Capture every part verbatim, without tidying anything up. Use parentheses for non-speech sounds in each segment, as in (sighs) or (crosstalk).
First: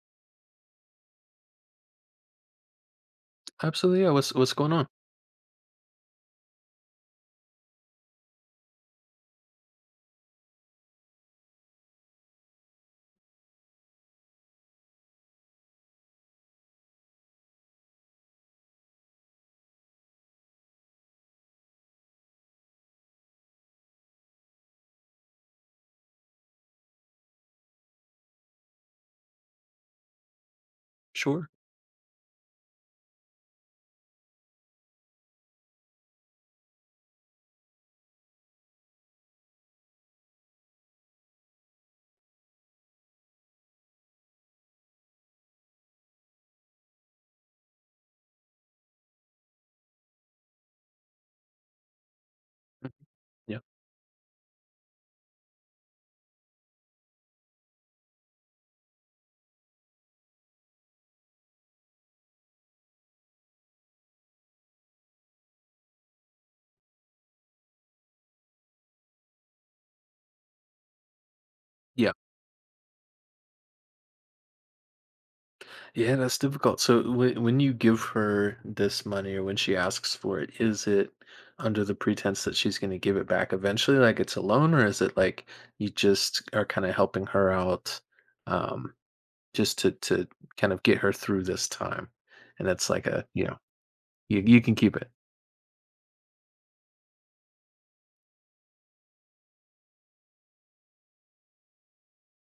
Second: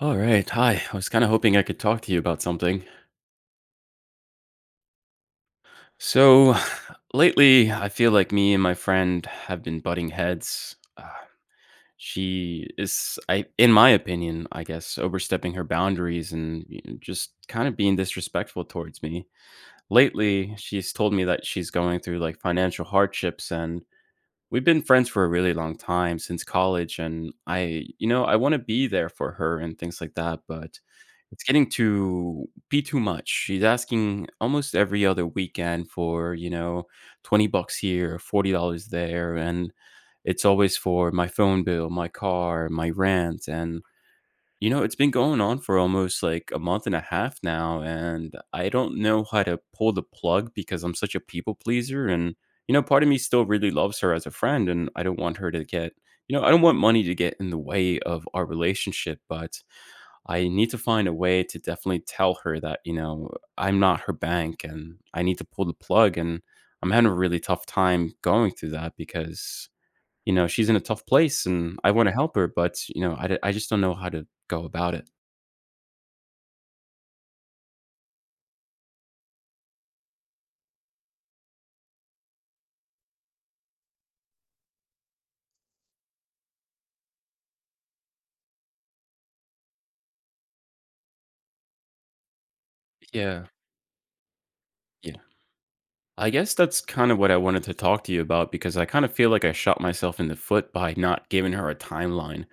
All right. Hi. I was kind of hoping I could talk to you about something. Absolutely, yeah, what's what's going on? So, (sighs) lately, I feel like me and my friend have been butting heads. Uh, she is, I, in my opinion, I guess, overstepping her boundaries and, you know, just kind of being disrespectful towards me. Lately, she's told me that she's going through like financial hardships, and we've been friends for a really long time since college. And I, you know, I want to be there for her and things like that, but it's Sure. getting to be too much. She's asking almost every other weekend for, you know, twenty bucks here, forty dollars there. And it's always for my phone bill, my car, my rent. And, you know, it's been going on for almost like a month and a half now. And I don't know how to pull the plug because I'm such a people pleaser. And, you know, Mhm. part of me still Yeah. really loves her as a friend. And I don't want her to get, you know, I don't want money to get in the way of our relationship. But I need to find a way to definitely tell her that, you know, I'm not her bank and I need to pull the plug. And I'm having a really tough time going through that because, you know, she's in a tough place and I want Yeah. to help her, but, you know, I, d- I just don't know how to go about it. Yeah, that's difficult. So when when you give her this money or when she asks for it, is it under the pretense that she's going to give it back eventually, like it's a loan, or is it like you just are kind of helping her out, um, just to to kind of get her through this time, and it's like a you Yeah. know you you can keep it. Yeah, I guess that's kind of what I wanted to talk to you about because I kind of feel like I shot myself in the foot by not giving her a timeline.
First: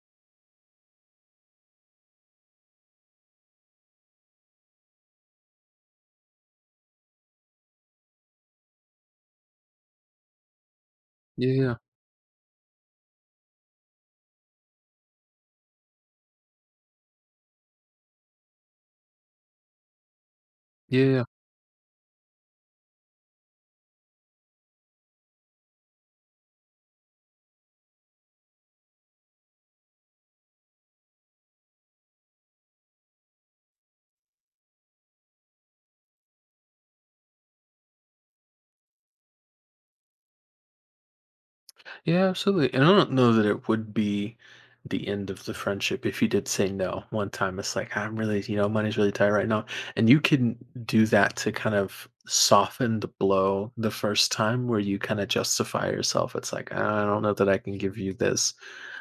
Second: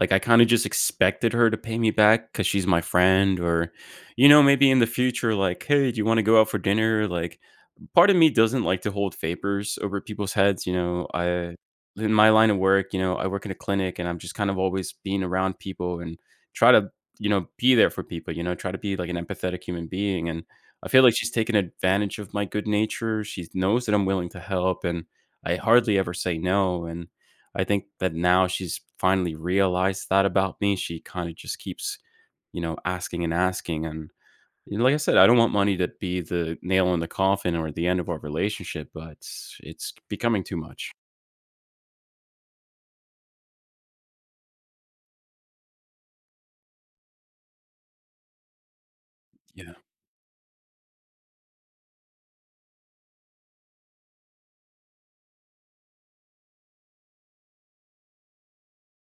Like, I kind of just expected her to pay me back cuz she's my friend. Or, you know, maybe in the future, like, "Hey, do you want to go out for dinner?" Like, part of me doesn't like to hold favors over people's heads, you know. I Yeah. in my line of work, you know, I work in a clinic and I'm just kind of always being around people and try to, you know, be there for people, you know, try to be like an empathetic human being. And I feel like Yeah. she's taken advantage of my good nature. She knows that I'm willing to help, and I hardly ever say no. And I think that now she's finally realized that about me. She kind of just keeps, you know, asking and asking. And, you know, like I said, I don't want money to be the nail in the coffin or the end of our relationship, but it's it's becoming too much. Yeah, absolutely. And I don't know that it would be the end of the friendship if you did say no one time. It's like, I'm really, you know, money's really tight right now. Yeah. And you can do that to kind of soften the blow the first time where you kind of justify yourself. It's like, I don't know that I can give you this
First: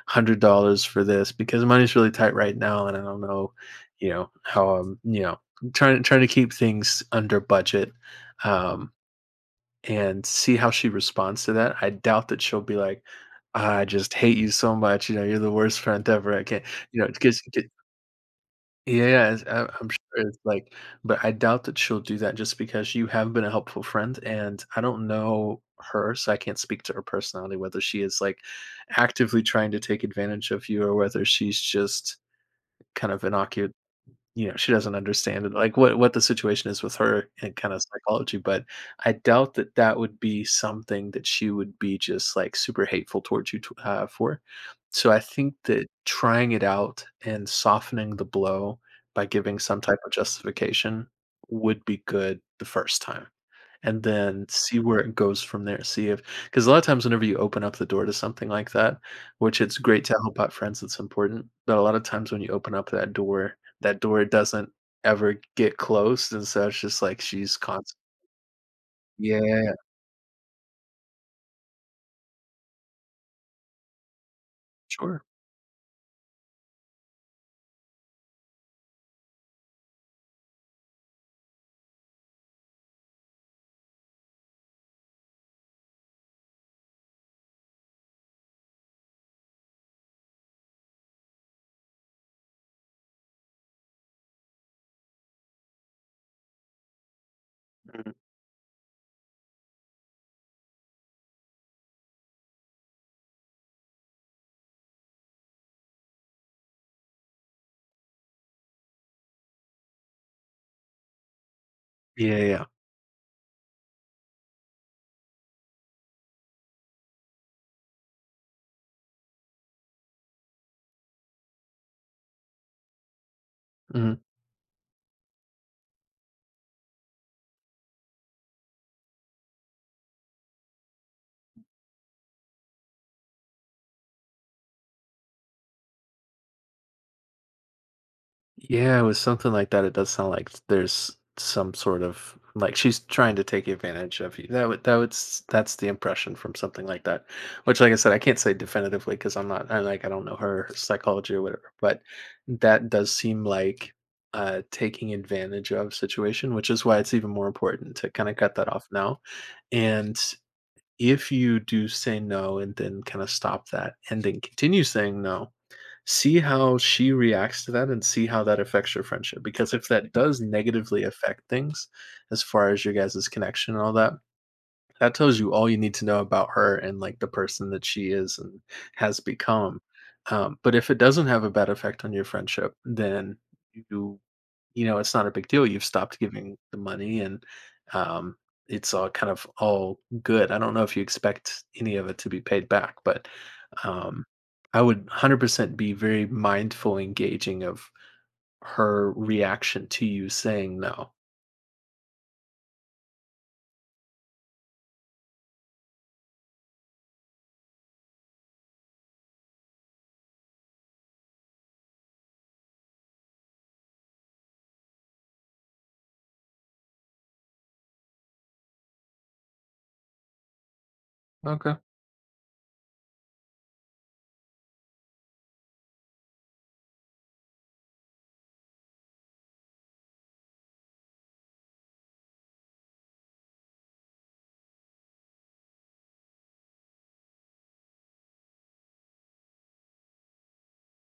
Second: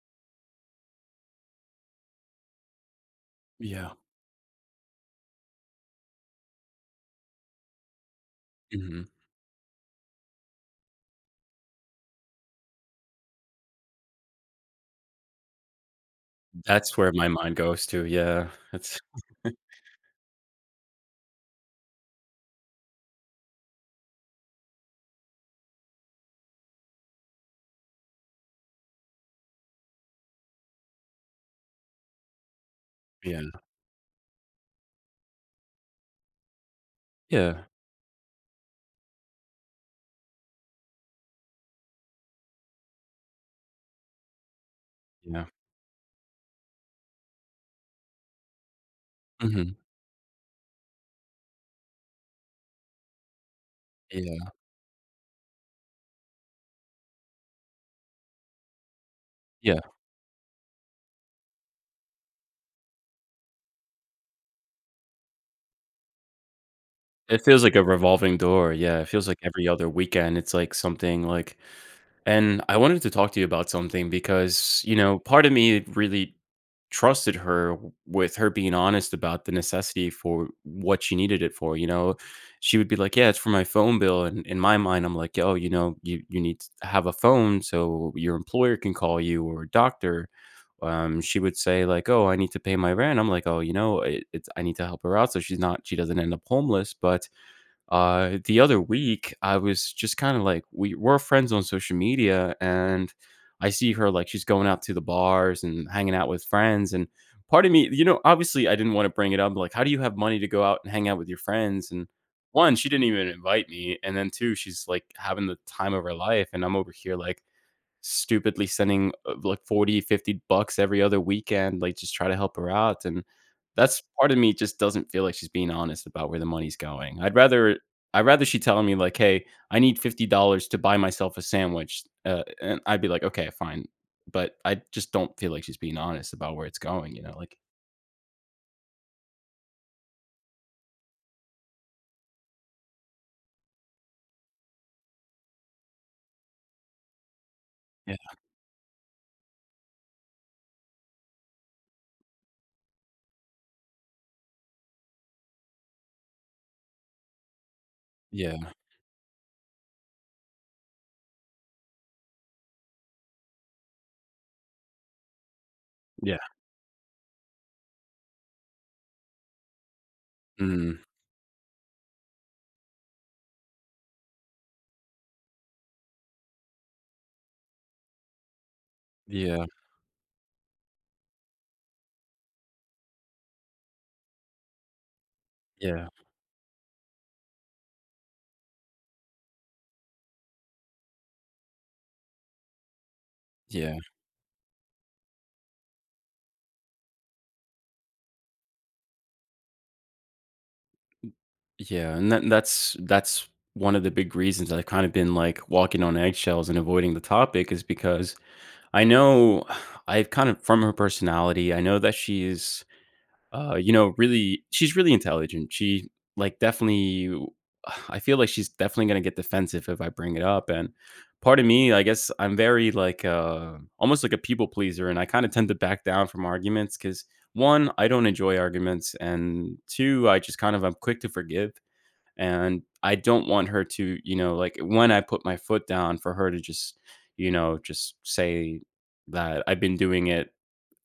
hundred dollars for this because money's really tight right now. And I don't know, Yeah. you know, how I'm, you know, trying, trying to keep things under budget. Um, hmm and see how she responds to that. I doubt that she'll be like, "I just hate you so much, you know, you're the worst friend ever. I can't," That's you know, where my because mind goes to. Yeah. That's, yeah, yeah, it's- (laughs) I- I'm sure it's like, but I doubt that she'll do that just because you have been a helpful friend, and I don't know her, so I can't speak to her personality whether she is like actively trying to take advantage of you or whether she's just kind of yeah. innocuous, you know, she doesn't understand it, like, what what the situation is with her Yeah. and kinda psychology, but I doubt that that would be something that she would be just, like, super hateful towards you t uh, for. So I Yeah. think that trying it out and softening the blow by giving hmm some type of justification would be good the first time and then Yeah. see where it goes from there. See if, because a lot of times, whenever you open up the door to something like that, which it's Yeah. great to help out friends, it's important. But a lot of times, when you open up that door, that door doesn't ever get closed. And so it's just like It she's feels like a constant. revolving door, yeah, it feels like every Yeah, other weekend, it's like something, like, and I wanted to talk to you about something because, you know, sure. part of me really trusted her w with her being honest about the necessity for what she needed it for, you know? She would be like, "Yeah, it's for my phone bill," and in my mind, I'm like, "Oh, you know, you you need to have a phone so your employer can call you, or a doctor." Um, she would say, like, "Oh, I need to pay my rent." I'm like, "Oh, you know, it it's I need to help her out so she's not she doesn't end up homeless." But Mhm. uh, the other week, I was just kind of like, we were friends on social media, and I see her, like, she's going out to the bars and hanging out with friends. And part of me, you know, obviously I didn't want to bring it up. Like, how do you have money to go out and hang out with your friends? And, Yeah, yeah, yeah. one, she didn't even invite me. And then two, she's like having the time of her life. And I'm over here, like, stupidly sending uh, like forty, fifty bucks every other weekend, like just try to help her out. And that's Mhm. part of me just doesn't feel like she's being honest about where the money's going. I'd rather, i'd rather she telling me like, "Hey, I need fifty dollars to buy myself a sandwich," uh, and I'd be like, "Okay, fine." But I just don't feel like she's being honest about where it's going, you know, like. Yeah, with something like that, it does sound like there's some sort of like she's trying to take advantage of you. That would that would s- that's the impression from something like that. Which, like I said, Yeah. I can't say definitively because I'm not I like I don't know her psychology or whatever. But that does seem like a taking advantage of situation, which is why it's even more important to kind of cut that Yeah. off now. And if you do say no and then kind of stop that and then continue saying no, Yeah. see how she reacts to that and see how that affects your friendship, because if that does Mm. negatively affect things as far as your guys' connection and all that, that tells you all you need to know about her and, like, the person that she is and has Yeah. become. Um, but if it doesn't have a bad effect on your friendship, then you you know, it's not a big deal. You've Yeah. stopped giving the money, and um, it's all kind of all good. I don't know if you expect any of it to be paid back, but Yeah. um, I would one hundred percent be very mindful, engaging of her reaction to you saying no. Yeah, and that that's that's one of the big reasons I've kind of been like walking on eggshells and avoiding the topic, is because I know, (sighs) I've kind of, from her personality, I know that she's uh, you know, really she's really intelligent. She, like definitely w- (sighs) I feel like she's definitely gonna get defensive if I bring it up. And part of Okay. me, I guess, I'm very like, uh almost like a people pleaser, and I kind of tend to back down from arguments because, one, I don't enjoy arguments, and two, I just kind of, I'm quick to forgive. And I don't want her to, you know, like, when I put my foot down for her to just, you know, just say that I've been doing it,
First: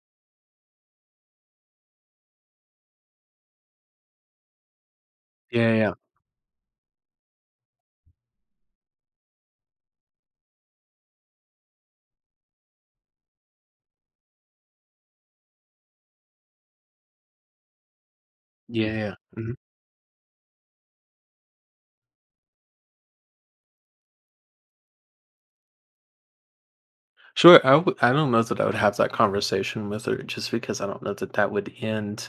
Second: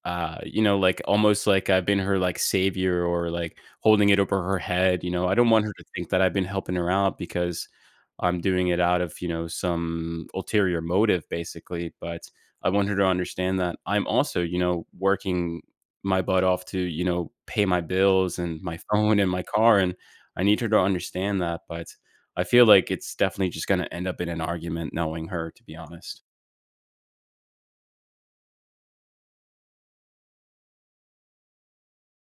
uh you know, like, almost like I've been her like savior, or like holding it over her head. You know, I don't want her Yeah, to yeah, think that I've been helping her out because I'm doing it out of, you know, some ulterior motive, basically. But I want her to understand that I'm also, you know, working my butt off to, you know, pay my bills and my (laughs) yeah, yeah. phone and my Hmm. car. And I need her to understand that, but I feel like it's definitely just going to end up in an argument, knowing her, to be honest. Sure. I w- I don't know that I would have that conversation with her just because I don't know that that would end.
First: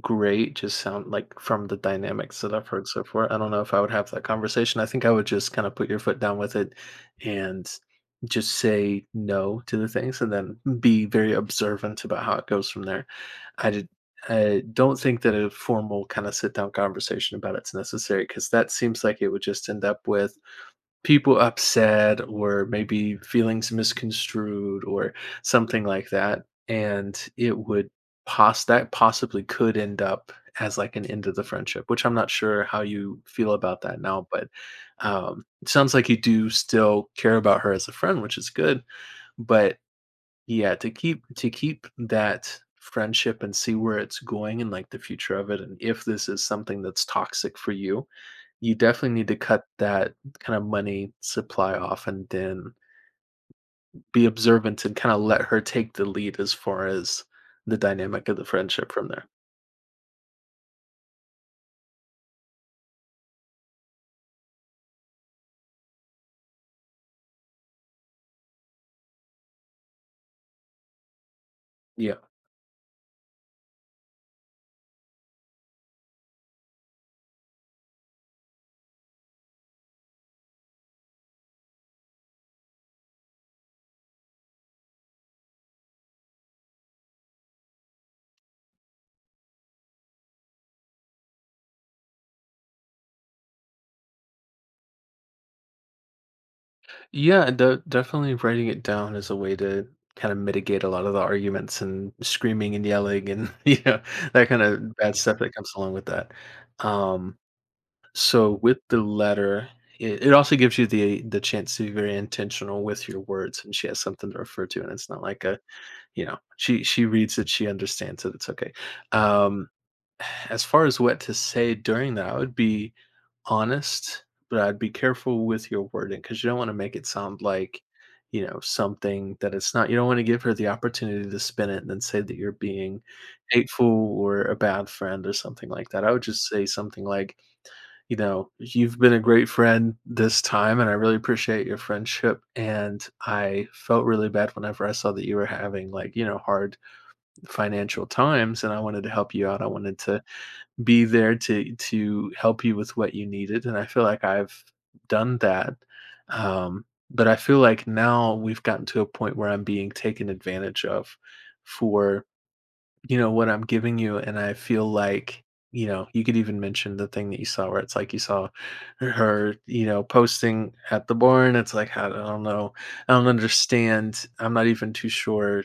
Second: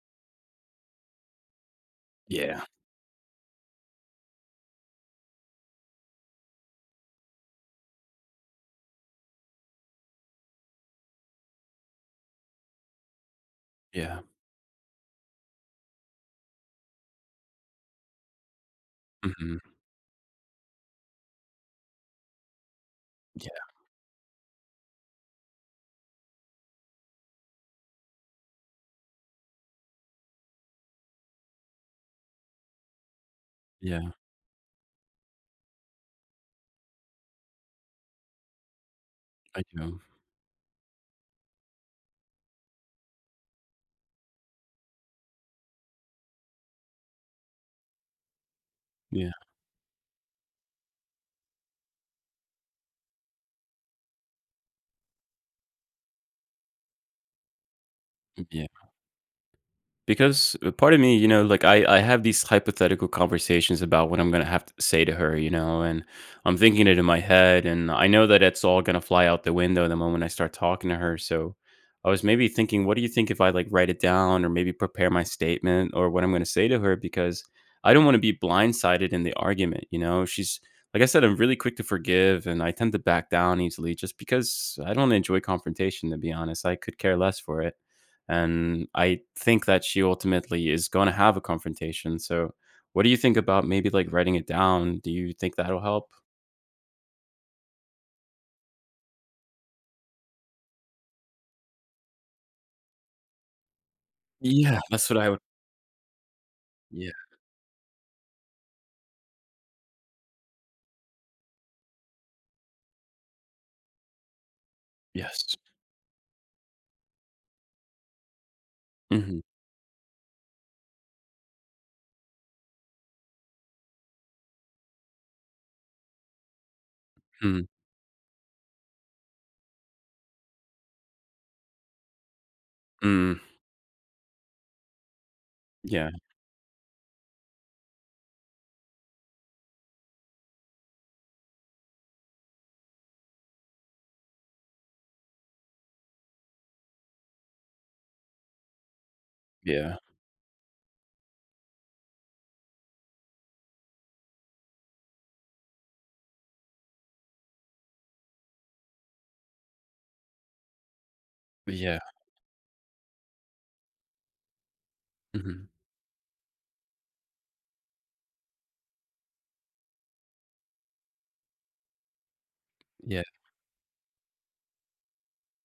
Great, just sound like from the dynamics that Yeah. I've heard so far, I don't know if I would have that conversation. I think I would just kinda put your foot down with it and just say no to the things and then be very observant about how it goes from there. I did Yeah. I don't think that a formal kinda sit down conversation about it's necessary because that seems like it would hmm just end up with people upset or maybe feelings yeah. misconstrued or something like that, and it would pos that possibly could end up as like an end of the friendship, which I'm not sure how you feel about that Yeah. now. But um it sounds like you do still care about her as a friend, which is good. I But do. yeah, to keep to keep that friendship and see where it's going and like the future of it, and if this is something that's toxic for you, you definitely need Yeah, to cut that kind of money supply off and then be observant and kind of let her take the lead as far as the dynamic of the yeah. friendship from there. Because a part of me, you know, like, I, I have these hypothetical conversations about what I'm gonna have to say to her, you know, and I'm thinking it in my head, and I know that it's all gonna fly out the window the moment I start talking to her. So I Yeah. was maybe thinking, what do you think if I like write it down, or maybe prepare my statement or what I'm gonna say to her? Because I don't want to be blindsided in the argument, you know. She's, like I said, I'm really quick to forgive and I tend to back down easily just because I don't enjoy confrontation, to be honest. I could care less for it. And I think that she ultimately is going to have a confrontation. So, what do you think about maybe like writing it down? Do you think that'll help? Yeah, de- definitely writing it down is a way to kind of mitigate a lot of the arguments and screaming and yelling and (laughs) you know that kind Yeah, of that's bad what I stuff would. that comes along with that. Yeah, Um so with the letter, it, it also gives you the the chance to be very intentional with your words, and she has something to refer to, and it's not like yes. a— You know, she she reads it, she understands it, it's okay. Mhm, Um, (sighs) as far as what to say during that, I would be honest, but I'd be careful with your wording because you don't want to make it sound mm, like, you know, something that it's not. You don't want to give her the opportunity to spin it and then say that you're being mm, hateful or a bad friend or something like that. yeah, I would just say something like, you know, you've been a great friend this time and I really appreciate your friendship. And I felt really bad whenever I saw that you were having like, you know, hard Financial Times, and I wanted to help you out. I yeah, wanted to be there to to help you with what you needed, and I feel like I've done that. Um, but I feel like now we've gotten to a point where I'm being taken advantage of yeah, for, you know, what I'm giving you, and I feel like mhm, you know, you could even mention the thing that you saw where it's like you saw her, you know, posting at the barn. It's like, I don't know. I yeah, don't understand. I'm not even too sure.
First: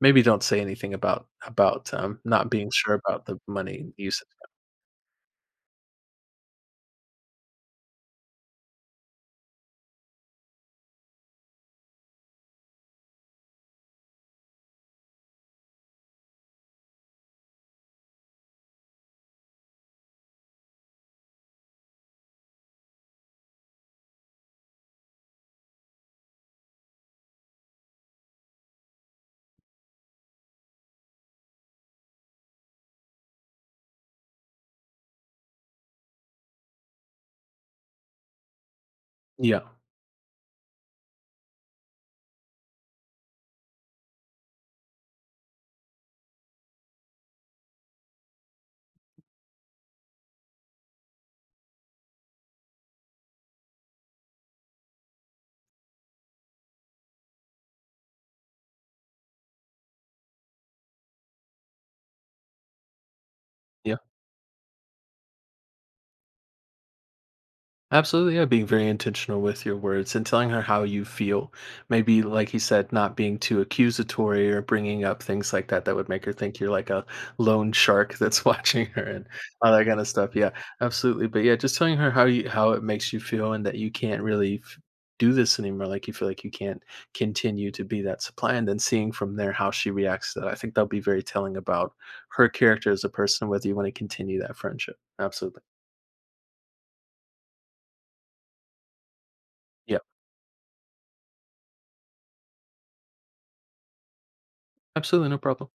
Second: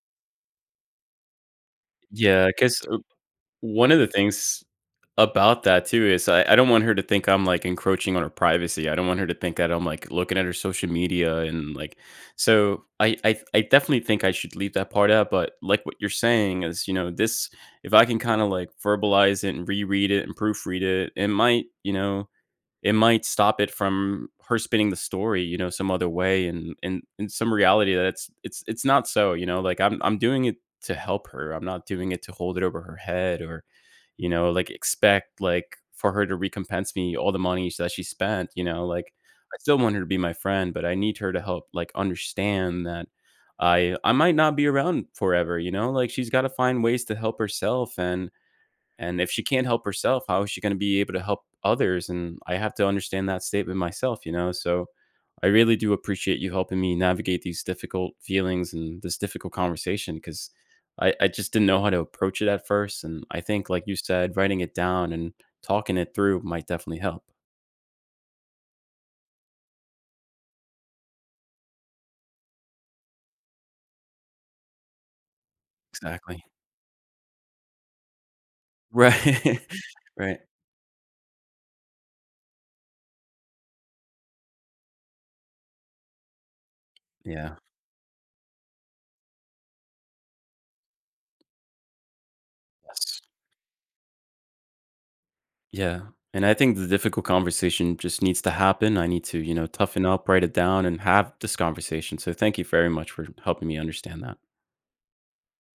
Maybe don't say anything about about, um, yeah, not being 'cause, sure uh, about the money one of the usage. things about that too is, I, I don't want her to think I'm like encroaching on her privacy. I don't want her to think that I'm like looking at her social media and like, so I I, I definitely think I should leave that part out. But like what you're saying is, you know, this, if I can kind of like verbalize it and reread it and proofread it, it might, you know, it might stop it from her spinning the story, you know, some other way, and and in some reality that it's it's it's not. So, you know, like, I'm I'm doing it to help her. I'm not doing it to hold it over her head or, you know, like expect, like, for her to recompense me all the money that she spent, you know, like, I Yeah, still want her to be my friend, but I need her to help, like, understand that I I might not be around forever, you know? Like, she's got to find ways to help herself, and and if she can't help herself, how is she going to be able to help others? And I have to understand that statement myself, you know? So I really do appreciate you helping me navigate these difficult feelings and this difficult conversation, because I, I just didn't know how to approach it at first. And I think, like yeah. you said, writing it down and talking it through might definitely help. Absolutely, yeah, being very intentional with your words and telling her how you feel. Maybe, like he said, not being too accusatory or bringing up things like that that would make her Exactly. think you're like a lone shark that's (laughs) watching her and Right. all that kind of (laughs) stuff. Right. Yeah, absolutely. But yeah, just telling her how you how it makes you feel and that you can't really f- do this anymore. Like you feel like you can't Yeah. continue to be that supply, and then seeing from there how she reacts to that. I think that'll be very telling about her character as a Yes. person, whether you want to continue that friendship. Absolutely. Yeah. And I think the difficult conversation just needs to happen. I need to, you know, Yeah, toughen up, write it down, and have this conversation. So, thank you very much for helping me understand that. absolutely, no problem.